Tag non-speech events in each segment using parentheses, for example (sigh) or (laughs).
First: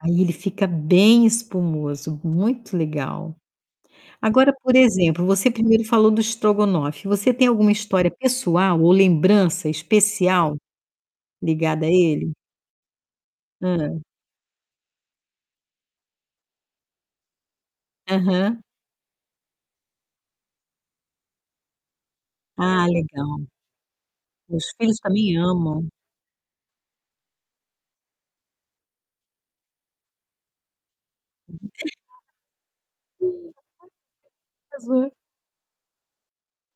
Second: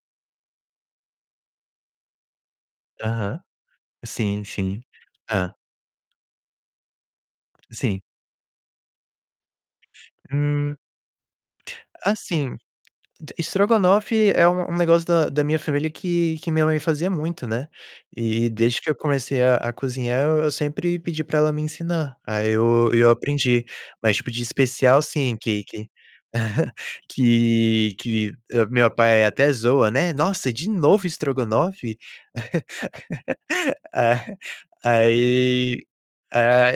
Aí ele fica bem espumoso, muito legal. Aham. Sim, Agora, por sim exemplo, você hã. primeiro falou do estrogonofe. Você tem alguma Sim. história pessoal ou lembrança especial Hum. ligada a ele? Assim, d Hã. estrogonofe é um um negócio da da minha família que que minha mãe fazia muito, né, e Aham. desde que eu comecei a a cozinhar eu sempre pedi pra ela me ensinar. Aí Ah, eu e eu legal. aprendi, mas tipo de Meus filhos especial também sim, que amam. que (chuckles) que que, eh, meu pai até zoa, né, "Nossa, de novo estrogonofe?" (laughs) (unintelligible) É. (unintelligible) Aí, a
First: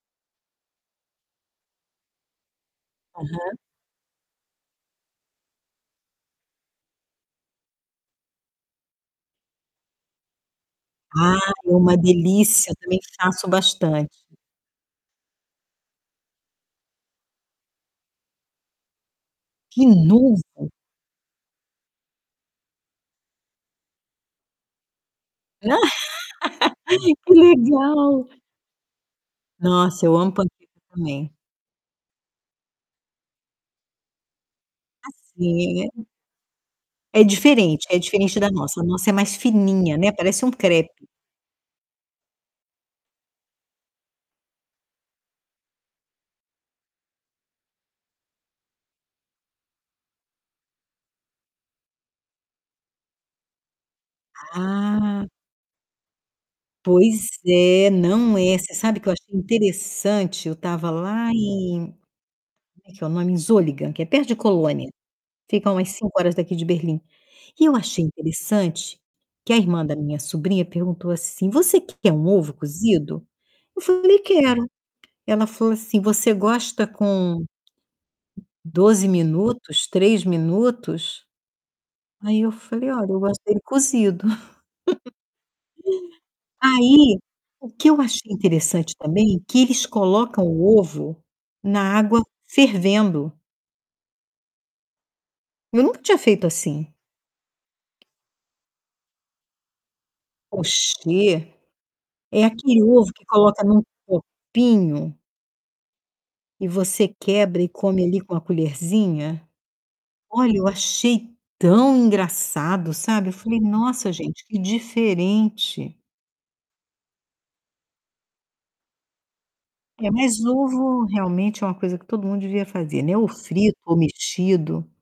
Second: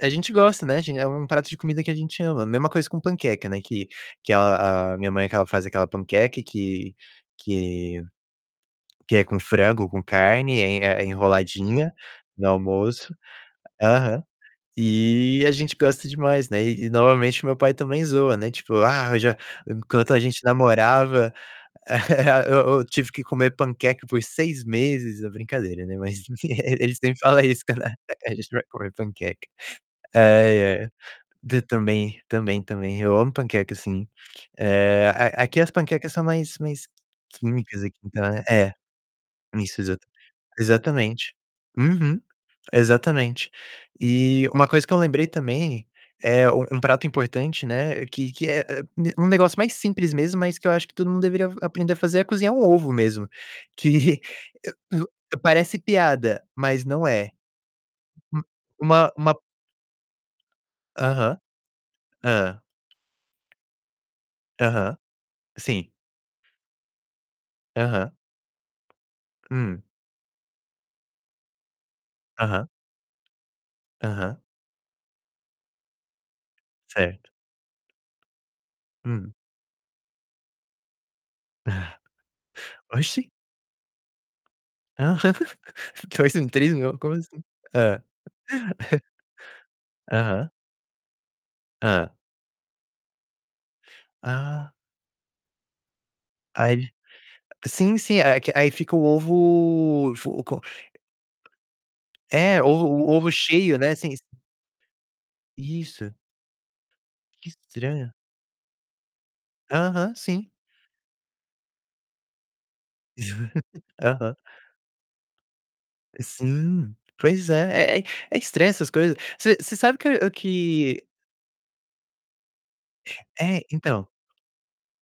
a a gente gosta, né, a gen é um prato de comida que a gente ama. Mesma coisa com panqueca, Aham. né, que que a a minha mãe que ela faz aquela panqueca que que que é com frango, com carne, é é Ah, é enroladinha uma no delícia. Também almoço faço bastante. Aham. E a gente gosta demais, né, e e novamente meu pai também zoa, né, tipo: "Ah, eu já De enquanto a gente novo! namorava (chuckles) eu eu tive que comer panqueca por 6 meses". É brincadeira, né, (chuckles) mas ele (laughs) sempre Que fala isso quando legal! a gente vai comer panqueca. Nossa, eu amo panqueca Ai, ai. também. D também, também, também. Eu amo panqueca, sim Ah, é, a aqui as sim. É. panquecas são mais mais É químicas diferente, aqui. é Então diferente da é. nossa. A nossa é mais Isso, fininha, exa né, parece um crepe. exatamente. Uhum. Exatamente. E uma coisa que eu lembrei também é: um um prato importante, né, que que é é, um negócio mais simples mesmo, mas que eu acho que todo mundo deveria aprender a fazer: é cozinhar um ovo mesmo, que e Ah o parece piada, mas não Pois é. é, não é. Você U sabe que uma eu uma achei interessante, eu estava lá Aham, em, "como hã. é que é o nome", em Solingen, que é perto de Colônia. Aham, Fica umas sim. 5 horas daqui de Berlim. E eu achei Aham. interessante que a Hum. irmã da minha sobrinha perguntou assim: "Você que quer um ovo Aham. cozido?" Eu falei: Aham. "Quero". Ela falou assim: "Você gosta Certo. com 12 Hum. minutos, 3 minutos?" Aí eu (chuckles) falei: "Olha, eu Oxe. gosto dele cozido". (laughs) 2 (chuckles) em 3 minu como Aí, assim? o que eu Hã. achei interessante (chuckles) também, que eles colocam Aham. o ovo na Hã. água fervendo. Ah. Eu nunca tinha feito assim. Aí sim, sim. É que aí fica o ovo fo co Pochê, é É, o aquele o ovo que ovo coloca cheio, num né. Sim s copinho Isso. e você Que quebra e come estranho. ali com a colherzinha? Aham, sim. Olha, eu achei tão engraçado, sabe. Eu falei: (chuckles) "Nossa, Aham. gente, que diferente". Sim, pois é. É é é estranho essas coisas. Você você sabe que É, eu eu mas que ovo realmente é uma coisa que todo mundo devia fazer, né: ou É, frito ou então mexido.